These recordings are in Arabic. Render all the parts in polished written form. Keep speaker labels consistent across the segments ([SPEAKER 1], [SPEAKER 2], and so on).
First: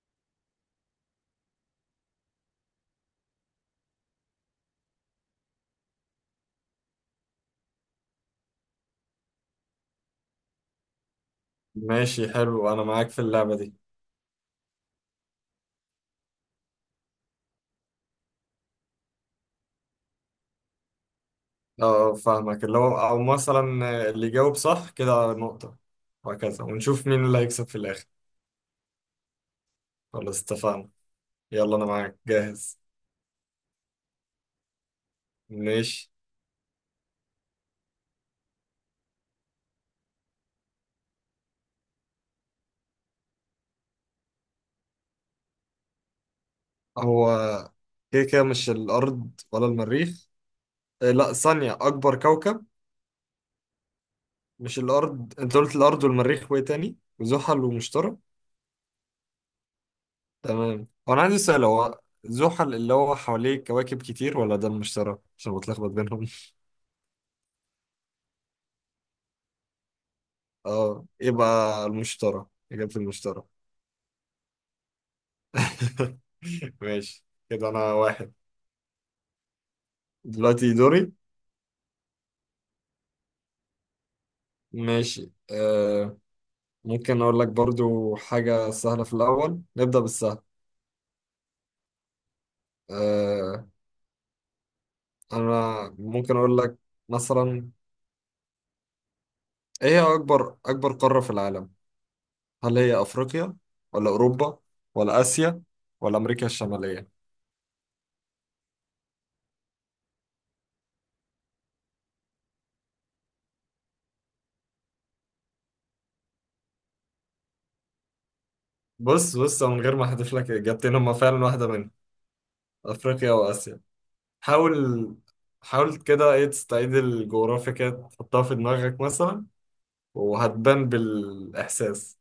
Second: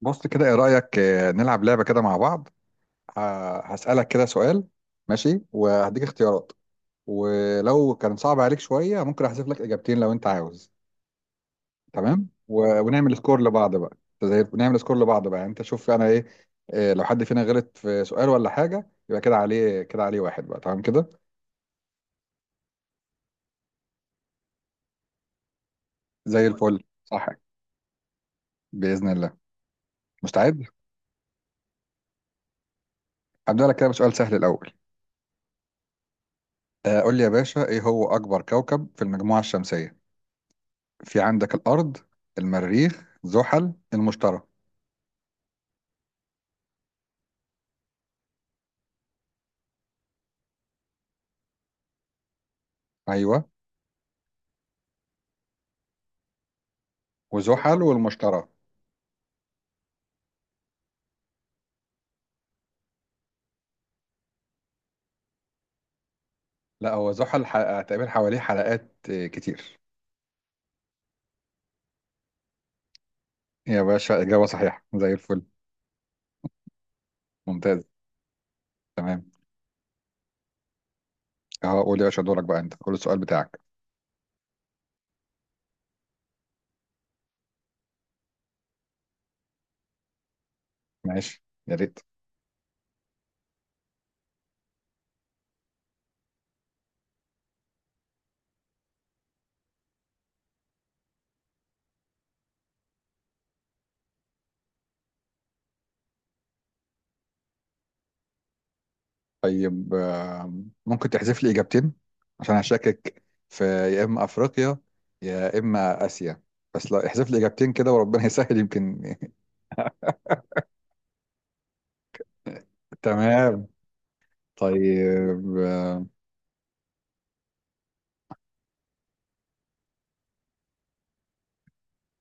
[SPEAKER 1] بص كده ايه رأيك نلعب لعبة كده مع بعض. هسألك كده سؤال. ماشي وهديك اختيارات، ولو كان صعب عليك شوية ممكن احذف لك اجابتين لو انت عاوز. تمام
[SPEAKER 2] ماشي، حلو. انا معاك
[SPEAKER 1] ونعمل
[SPEAKER 2] في
[SPEAKER 1] سكور
[SPEAKER 2] اللعبة دي.
[SPEAKER 1] لبعض بقى. زي نعمل سكور لبعض بقى، يعني انت شوف انا ايه. لو حد فينا غلط في سؤال ولا حاجة يبقى كده عليه واحد بقى، تمام كده.
[SPEAKER 2] فاهمك. اللي هو او مثلا اللي يجاوب صح كده نقطة،
[SPEAKER 1] زي
[SPEAKER 2] وهكذا
[SPEAKER 1] الفل،
[SPEAKER 2] ونشوف مين
[SPEAKER 1] صح؟
[SPEAKER 2] اللي هيكسب في الاخر.
[SPEAKER 1] بإذن الله.
[SPEAKER 2] خلاص
[SPEAKER 1] مستعد؟
[SPEAKER 2] اتفقنا. يلا انا معاك جاهز.
[SPEAKER 1] هبدأ لك كده بسؤال سهل الأول.
[SPEAKER 2] ماشي.
[SPEAKER 1] قول لي يا باشا، ايه هو أكبر كوكب في المجموعة الشمسية؟ في عندك الأرض، المريخ، زحل، المشتري.
[SPEAKER 2] هو كده كده مش الارض ولا المريخ. إيه، لا، ثانية اكبر كوكب.
[SPEAKER 1] أيوه.
[SPEAKER 2] مش الارض؟ انت قلت الارض والمريخ وايه تاني وزحل
[SPEAKER 1] وزحل
[SPEAKER 2] ومشتري.
[SPEAKER 1] والمشتري.
[SPEAKER 2] تمام. وانا عندي سؤال، هو زحل اللي هو حواليه كواكب كتير ولا ده المشتري؟ عشان بتلخبط بينهم.
[SPEAKER 1] لا، هو زحل تقريبا حواليه حلقات كتير.
[SPEAKER 2] اه يبقى المشترى. إجابة المشترى.
[SPEAKER 1] يا باشا إجابة صحيحة، زي الفل.
[SPEAKER 2] ماشي كده
[SPEAKER 1] ممتاز.
[SPEAKER 2] أنا واحد.
[SPEAKER 1] تمام.
[SPEAKER 2] دلوقتي دوري.
[SPEAKER 1] أهو، قول يا باشا دورك بقى، أنت قول السؤال بتاعك.
[SPEAKER 2] ماشي. ممكن أقول لك برضو حاجة سهلة في الأول، نبدأ بالسهل.
[SPEAKER 1] ماشي يا ريت.
[SPEAKER 2] آه أنا ممكن أقول لك، مثلا، إيه هي أكبر أكبر قارة في العالم؟ هل هي أفريقيا ولا أوروبا ولا آسيا ولا أمريكا الشمالية؟
[SPEAKER 1] طيب ممكن تحذف لي إجابتين؟ عشان هشكك في يا إما أفريقيا يا إما آسيا. بس لا، احذف لي إجابتين كده وربنا يسهل يمكن.
[SPEAKER 2] بص بص، من غير ما أحذف لك إجابتين هما فعلا واحدة منهم، أفريقيا
[SPEAKER 1] تمام.
[SPEAKER 2] وآسيا. حاول.
[SPEAKER 1] طيب.
[SPEAKER 2] حاول كده ايه، تستعيد الجغرافيا كده تحطها في دماغك مثلا، وهتبان بالإحساس.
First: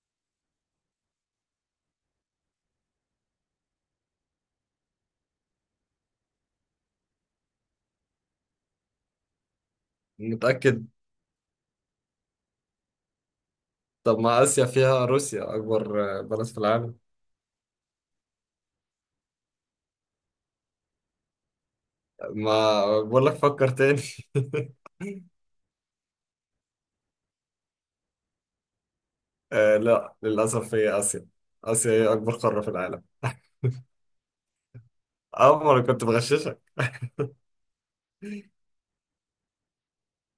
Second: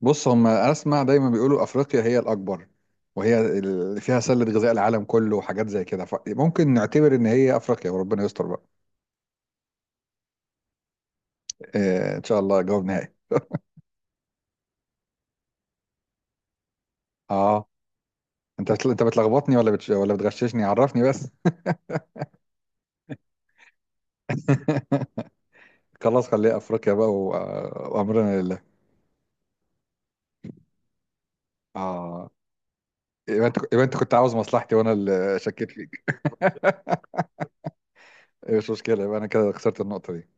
[SPEAKER 1] بص، هم اسمع دايما بيقولوا افريقيا هي الاكبر، وهي اللي فيها سله غذاء العالم كله وحاجات زي كده، فممكن نعتبر ان هي افريقيا وربنا يستر بقى.
[SPEAKER 2] متأكد؟
[SPEAKER 1] إيه، ان شاء الله جواب نهائي.
[SPEAKER 2] طب ما آسيا فيها روسيا أكبر بلد في العالم.
[SPEAKER 1] اه، انت بتلخبطني ولا ولا بتغششني؟ عرفني بس.
[SPEAKER 2] ما بقول لك فكر تاني.
[SPEAKER 1] خلاص، خليها افريقيا بقى وامرنا لله.
[SPEAKER 2] آه، لا، للأسف هي آسيا. آسيا هي
[SPEAKER 1] اه،
[SPEAKER 2] أكبر قارة في العالم.
[SPEAKER 1] يبقى انت كنت عاوز مصلحتي وانا اللي
[SPEAKER 2] أه،
[SPEAKER 1] شكيت
[SPEAKER 2] ما أنا كنت
[SPEAKER 1] فيك.
[SPEAKER 2] بغششك.
[SPEAKER 1] إيه، مش مشكله، يبقى انا كده خسرت النقطه دي.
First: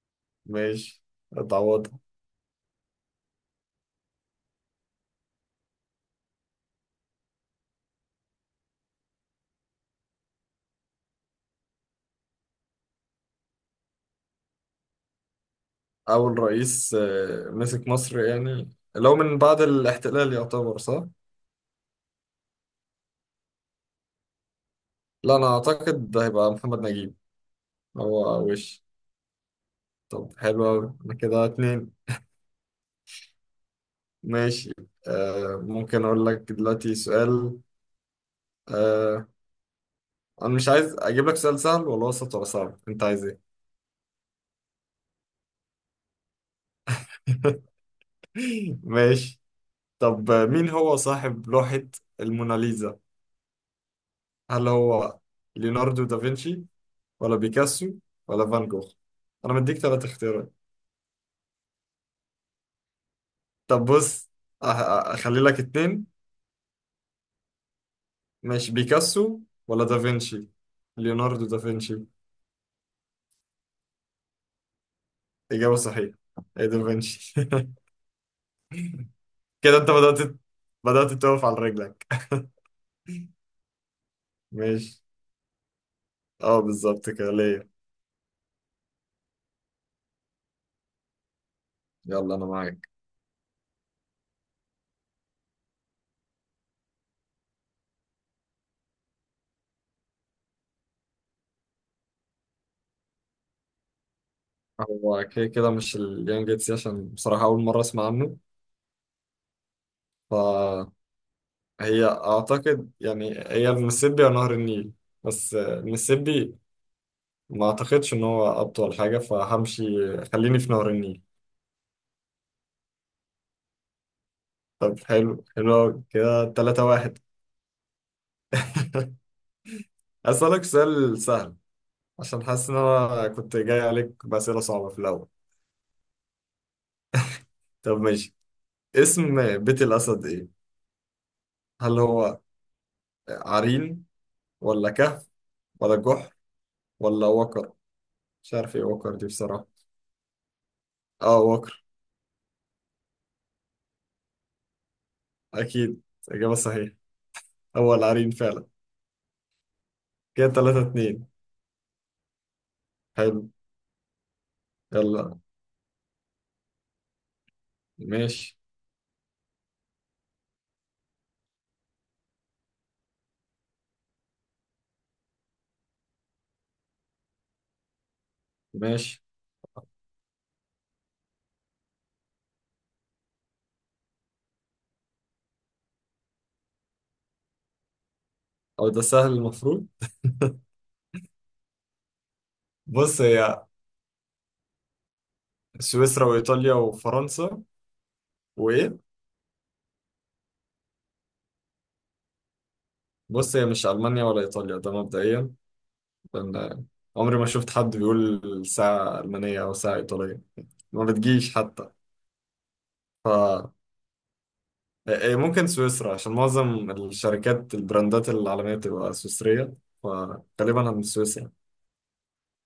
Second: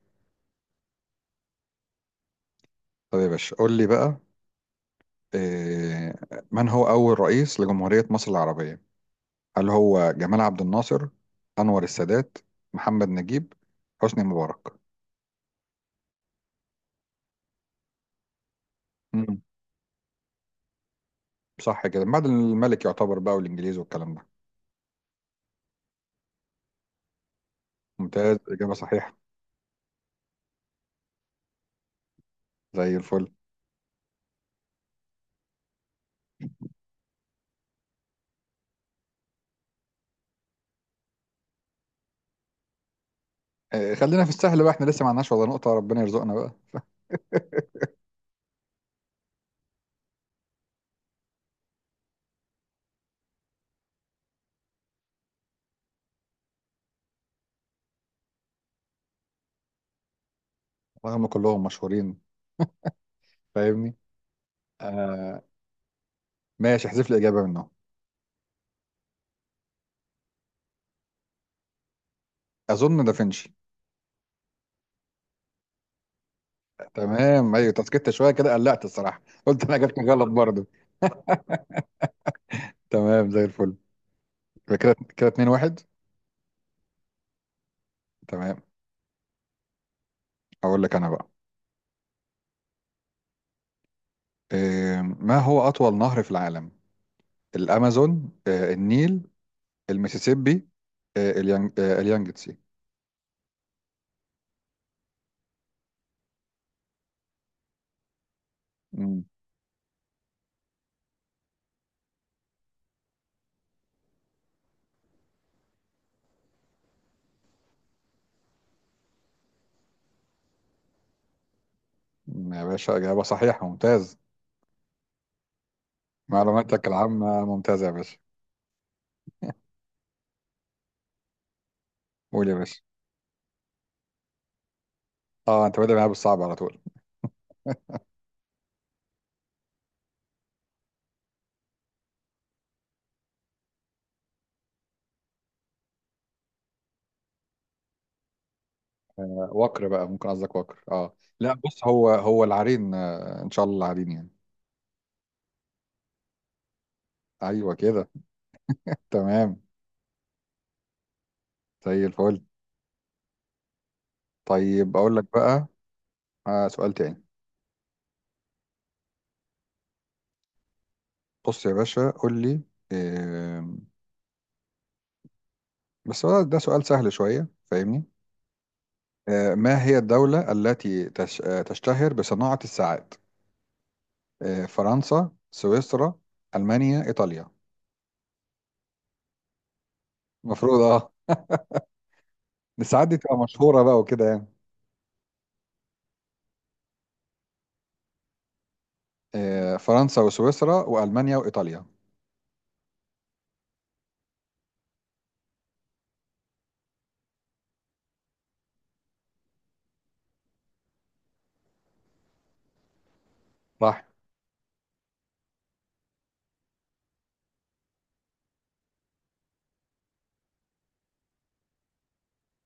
[SPEAKER 2] ماشي. اتعوضها.
[SPEAKER 1] طيب يا باشا قول لي بقى، إيه، من هو اول رئيس لجمهوريه مصر العربيه؟ هل هو جمال عبد الناصر، أنور السادات، محمد نجيب، حسني مبارك؟
[SPEAKER 2] أول رئيس مسك مصر، يعني لو من
[SPEAKER 1] مم.
[SPEAKER 2] بعد الاحتلال يعتبر صح؟
[SPEAKER 1] صح كده، بعد الملك يعتبر بقى والإنجليز والكلام ده.
[SPEAKER 2] لا، أنا أعتقد ده هيبقى محمد نجيب.
[SPEAKER 1] ممتاز،
[SPEAKER 2] هو
[SPEAKER 1] إجابة
[SPEAKER 2] وش.
[SPEAKER 1] صحيحة.
[SPEAKER 2] طب حلو أوي، أنا كده اتنين.
[SPEAKER 1] زي الفل.
[SPEAKER 2] ماشي. ممكن أقول لك دلوقتي سؤال. آه أنا مش عايز أجيب لك سؤال سهل ولا وسط ولا صعب، أنت عايز إيه؟
[SPEAKER 1] خلينا في السهل بقى، احنا لسه ما عندناش ولا نقطة، ربنا يرزقنا بقى.
[SPEAKER 2] ماشي. طب مين هو صاحب لوحة الموناليزا؟ هل هو ليوناردو دافنشي ولا بيكاسو ولا فان جوخ؟ أنا مديك تلات اختيارات.
[SPEAKER 1] وهم كلهم مشهورين،
[SPEAKER 2] طب
[SPEAKER 1] فاهمني.
[SPEAKER 2] بص، أه-
[SPEAKER 1] آه.
[SPEAKER 2] أخلي لك اتنين.
[SPEAKER 1] ماشي، احذف لي إجابة منهم.
[SPEAKER 2] ماشي. بيكاسو ولا دافنشي؟ ليوناردو دافنشي.
[SPEAKER 1] أظن دافنشي.
[SPEAKER 2] إجابة صحيحة. هي دافنشي.
[SPEAKER 1] تمام أيوة. تسكت شوية كده، قلقت الصراحة، قلت أنا
[SPEAKER 2] كده انت
[SPEAKER 1] جبت غلط
[SPEAKER 2] بدأت
[SPEAKER 1] برضه.
[SPEAKER 2] بدأت تقف على رجلك.
[SPEAKER 1] تمام زي الفل. يبقى كده
[SPEAKER 2] ماشي.
[SPEAKER 1] كده 2-1.
[SPEAKER 2] اه، بالظبط كده ليا.
[SPEAKER 1] تمام. أقول لك أنا بقى.
[SPEAKER 2] يلا انا معاك.
[SPEAKER 1] ما هو أطول نهر في العالم؟ الامازون، النيل، المسيسيبي، اليانجتسي.
[SPEAKER 2] هو كده كده مش اليانج جيتسي، عشان بصراحة أول مرة أسمع عنه.
[SPEAKER 1] مم.
[SPEAKER 2] فهي أعتقد يعني هي المسيسيبي أو نهر النيل. بس المسيسيبي ما أعتقدش إن هو أطول حاجة فهمشي. خليني في نهر النيل.
[SPEAKER 1] يا باشا اجابه صحيحه، ممتاز.
[SPEAKER 2] طب حلو حلو أوي. كده تلاتة
[SPEAKER 1] معلوماتك
[SPEAKER 2] واحد.
[SPEAKER 1] العامه ممتازه يا باشا.
[SPEAKER 2] أسألك سؤال سهل، عشان
[SPEAKER 1] قول يا
[SPEAKER 2] حاسس إن
[SPEAKER 1] باشا.
[SPEAKER 2] أنا كنت جاي عليك بأسئلة صعبة في الأول.
[SPEAKER 1] اه، انت بادئ معايا بالصعب على طول.
[SPEAKER 2] طب ماشي. اسم بيت الأسد إيه؟ هل هو عرين ولا كهف ولا جحر ولا وكر؟ مش عارف ايه وكر دي بصراحة.
[SPEAKER 1] وكر بقى، ممكن قصدك وكر. اه
[SPEAKER 2] اه،
[SPEAKER 1] لا،
[SPEAKER 2] وكر.
[SPEAKER 1] بص هو هو العرين، ان شاء الله العرين يعني.
[SPEAKER 2] اكيد اجابة صحيحة.
[SPEAKER 1] ايوه
[SPEAKER 2] هو
[SPEAKER 1] كده.
[SPEAKER 2] العرين فعلا.
[SPEAKER 1] تمام
[SPEAKER 2] كده تلاتة اتنين.
[SPEAKER 1] زي الفل.
[SPEAKER 2] حلو.
[SPEAKER 1] طيب اقول لك
[SPEAKER 2] يلا.
[SPEAKER 1] بقى، سؤال تاني.
[SPEAKER 2] ماشي.
[SPEAKER 1] بص يا باشا قول لي، آم، بس هو ده سؤال سهل شويه، فاهمني.
[SPEAKER 2] ماشي.
[SPEAKER 1] ما هي الدولة التي تشتهر بصناعة الساعات؟ فرنسا، سويسرا، ألمانيا، إيطاليا.
[SPEAKER 2] او ده سهل المفروض.
[SPEAKER 1] المفروض اه. الساعات دي
[SPEAKER 2] بص،
[SPEAKER 1] تبقى
[SPEAKER 2] هي
[SPEAKER 1] مشهورة بقى وكده يعني.
[SPEAKER 2] سويسرا وايطاليا وفرنسا وايه.
[SPEAKER 1] فرنسا وسويسرا وألمانيا وإيطاليا.
[SPEAKER 2] بص، هي مش المانيا ولا ايطاليا ده مبدئيا، لان عمري ما شفت حد بيقول ساعة ألمانية أو ساعة إيطالية. ما بتجيش حتى. ف
[SPEAKER 1] صح
[SPEAKER 2] إيه، ممكن سويسرا، عشان معظم الشركات البراندات العالمية بتبقى سويسرية، فغالبا هن سويسرا.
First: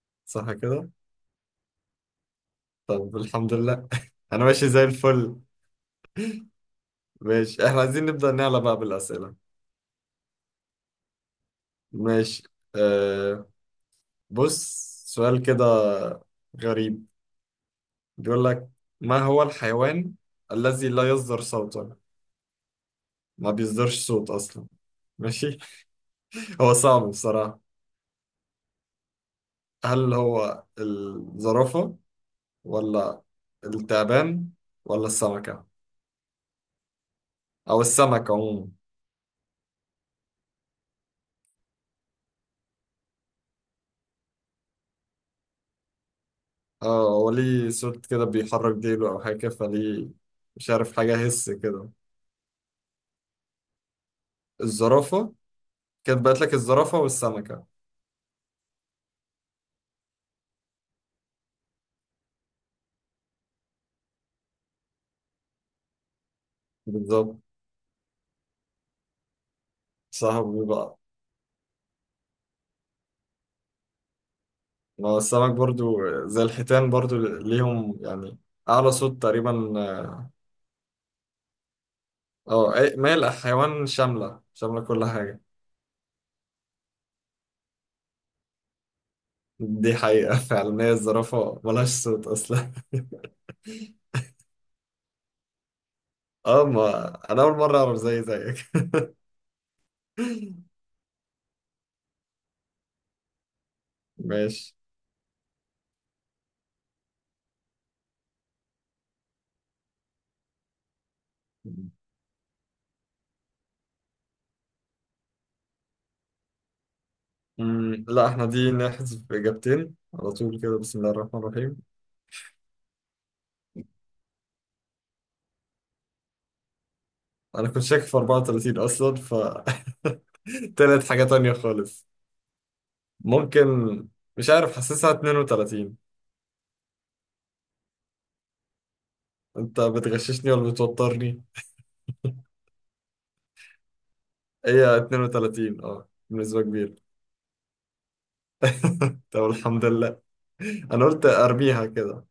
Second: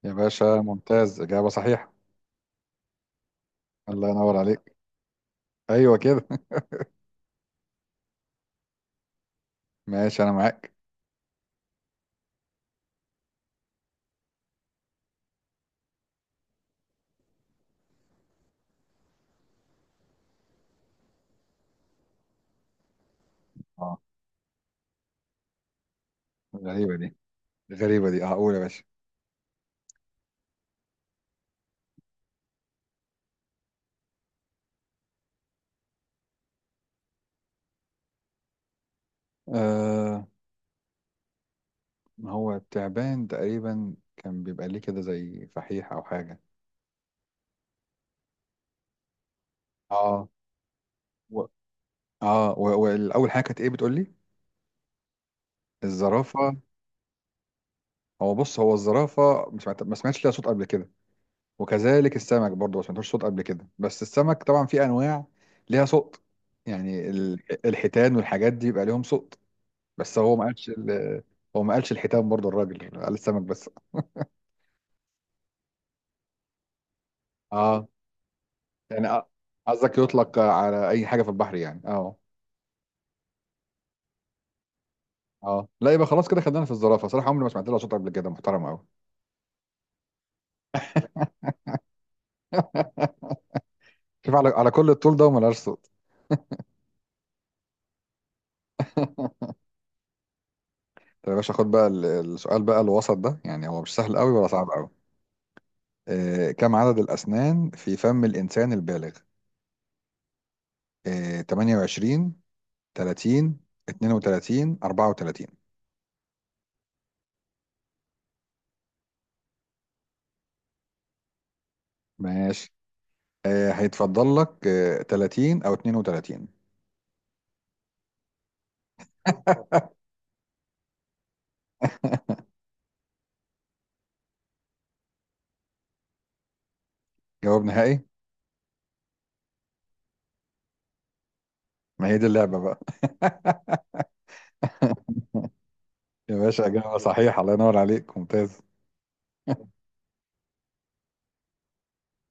[SPEAKER 1] يا باشا،
[SPEAKER 2] صح كده؟
[SPEAKER 1] ممتاز إجابة صحيحة.
[SPEAKER 2] طب الحمد لله.
[SPEAKER 1] الله ينور
[SPEAKER 2] أنا ماشي
[SPEAKER 1] عليك.
[SPEAKER 2] زي الفل.
[SPEAKER 1] أيوه كده.
[SPEAKER 2] ماشي، إحنا عايزين نبدأ نعلى بقى بالأسئلة.
[SPEAKER 1] ماشي، أنا معاك.
[SPEAKER 2] ماشي. أه بص، سؤال كده غريب. بيقول لك ما هو الحيوان الذي لا يصدر صوتا، ما
[SPEAKER 1] اه.
[SPEAKER 2] بيصدرش صوت أصلا. ماشي. هو
[SPEAKER 1] غريبة
[SPEAKER 2] صعب
[SPEAKER 1] دي.
[SPEAKER 2] بصراحة.
[SPEAKER 1] غريبة دي، اه قول يا باشا.
[SPEAKER 2] هل هو الزرافة ولا التعبان ولا السمكة، أو السمك عموما؟
[SPEAKER 1] آه ما هو التعبان تقريبا كان بيبقى ليه كده زي فحيح أو حاجة.
[SPEAKER 2] اه، هو ليه صوت كده بيحرك ديله أو حاجة، فليه.
[SPEAKER 1] اه
[SPEAKER 2] مش عارف حاجة
[SPEAKER 1] و...
[SPEAKER 2] هس كده.
[SPEAKER 1] اه والاول حاجه كانت ايه بتقول لي؟
[SPEAKER 2] الزرافة. كانت بقت لك
[SPEAKER 1] الزرافة.
[SPEAKER 2] الزرافة والسمكة.
[SPEAKER 1] هو بص، هو الزرافة مش معت- ما سمعتش ليها صوت قبل كده، وكذلك السمك برضه ما سمعتوش صوت قبل كده. بس السمك طبعا في أنواع ليها صوت. يعني
[SPEAKER 2] بالظبط.
[SPEAKER 1] الحيتان والحاجات دي بيبقى ليهم صوت. بس هو ما
[SPEAKER 2] صاحبي
[SPEAKER 1] قالش
[SPEAKER 2] بقى.
[SPEAKER 1] ال- هو ما قالش الحيتان برضه، الراجل قال السمك بس.
[SPEAKER 2] ما هو السمك برضو زي الحيتان برضو
[SPEAKER 1] اه،
[SPEAKER 2] ليهم يعني أعلى
[SPEAKER 1] يعني
[SPEAKER 2] صوت تقريبا،
[SPEAKER 1] قصدك
[SPEAKER 2] اه.
[SPEAKER 1] يطلق على أي حاجة في البحر يعني. اه.
[SPEAKER 2] ما هي الحيوان شاملة شاملة كل حاجة.
[SPEAKER 1] اه لا، يبقى خلاص كده خدنا في الزرافة. صراحة عمري ما سمعت لها صوت قبل كده، محترمة أوي.
[SPEAKER 2] دي حقيقة. فعلا هي الزرافة ملهاش صوت أصلا.
[SPEAKER 1] شوف على كل الطول ده وما لهاش صوت.
[SPEAKER 2] اه، ما أنا أول مرة أعرف زي زيك.
[SPEAKER 1] طب يا باشا خد بقى السؤال بقى الوسط ده، يعني هو مش سهل قوي ولا صعب
[SPEAKER 2] ماشي.
[SPEAKER 1] قوي. آه، كم عدد الأسنان في فم الإنسان البالغ؟ آه، 28، 30، 32، 34.
[SPEAKER 2] لا، احنا دي نحذف إجابتين على طول كده، بسم الله الرحمن الرحيم.
[SPEAKER 1] ماشي. هيتفضل لك 30 أو 32.
[SPEAKER 2] أنا كنت شاك في 34 أصلا، طلعت حاجة تانية خالص. ممكن. مش عارف، حاسسها 32.
[SPEAKER 1] جواب نهائي.
[SPEAKER 2] أنت بتغششني ولا بتوترني؟
[SPEAKER 1] ما هي دي اللعبة بقى.
[SPEAKER 2] هي 32،
[SPEAKER 1] يا
[SPEAKER 2] بنسبة
[SPEAKER 1] باشا
[SPEAKER 2] كبيرة.
[SPEAKER 1] إجابة صحيح، الله ينور عليك، ممتاز.
[SPEAKER 2] طب الحمد لله، أنا قلت أرميها كده.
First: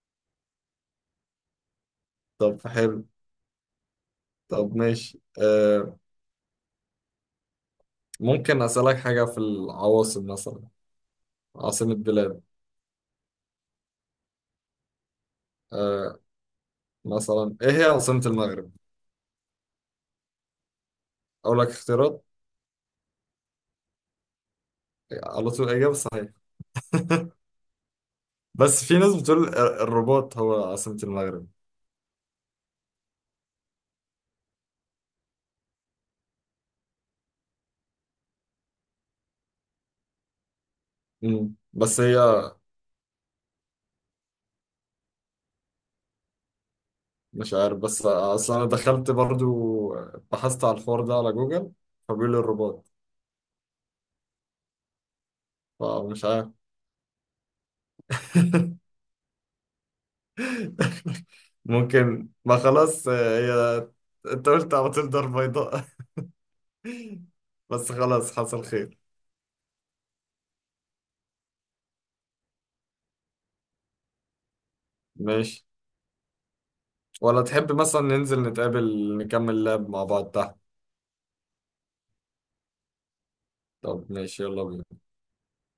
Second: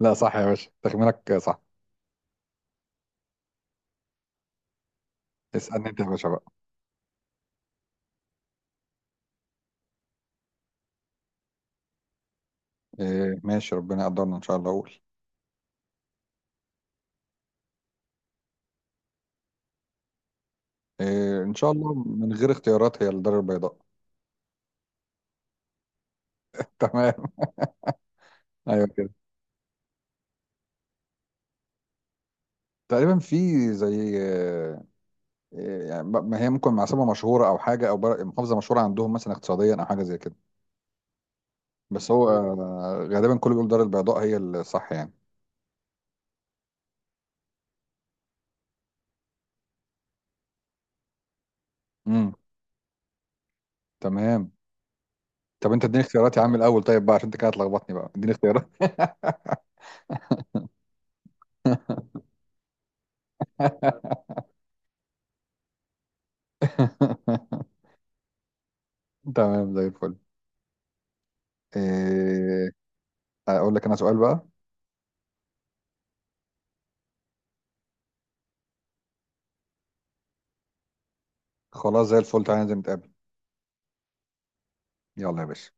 [SPEAKER 1] لا صح يا باشا، تخمينك صح.
[SPEAKER 2] طب حلو. طب ماشي.
[SPEAKER 1] اسألني أنت يا باشا بقى.
[SPEAKER 2] ممكن أسألك حاجة في العواصم مثلا، عاصمة بلاد.
[SPEAKER 1] ماشي، ربنا يقدرنا إن شاء الله أقول.
[SPEAKER 2] آه مثلا ايه هي عاصمة المغرب؟
[SPEAKER 1] إن
[SPEAKER 2] اقول لك
[SPEAKER 1] شاء الله
[SPEAKER 2] اختيارات،
[SPEAKER 1] من غير اختيارات هي الدار البيضاء.
[SPEAKER 2] على طول الاجابة صحيحة.
[SPEAKER 1] تمام.
[SPEAKER 2] بس
[SPEAKER 1] ايوه
[SPEAKER 2] في
[SPEAKER 1] كده،
[SPEAKER 2] ناس بتقول الرباط هو عاصمة المغرب.
[SPEAKER 1] تقريبا في زي يعني ما هي ممكن عاصمه مشهوره او حاجه او محافظه مشهوره عندهم مثلا اقتصاديا او حاجه زي كده.
[SPEAKER 2] مم. بس
[SPEAKER 1] بس
[SPEAKER 2] هي،
[SPEAKER 1] هو غالبا كله بيقول دار البيضاء هي الصح يعني.
[SPEAKER 2] مش عارف، بس اصل انا دخلت برضو، بحثت على الحوار ده على جوجل،
[SPEAKER 1] امم.
[SPEAKER 2] فبيقول لي الرباط.
[SPEAKER 1] تمام. طب انت اديني
[SPEAKER 2] فمش
[SPEAKER 1] اختيارات يا
[SPEAKER 2] عارف.
[SPEAKER 1] عم الاول، طيب بقى عشان انت كده هتلخبطني بقى، اديني اختيارات.
[SPEAKER 2] ممكن ما خلاص، هي انت قلت على طول دار بيضاء. بس خلاص حصل خير.
[SPEAKER 1] تمام زي الفل. إيه، اقول لك انا سؤال بقى.
[SPEAKER 2] ماشي. ولا تحب مثلا ننزل نتقابل نكمل لعب مع بعض تحت؟
[SPEAKER 1] خلاص زي الفل، تعالى ننزل نتقابل.
[SPEAKER 2] طب ماشي، يلا بينا.
[SPEAKER 1] يلا يا باشا.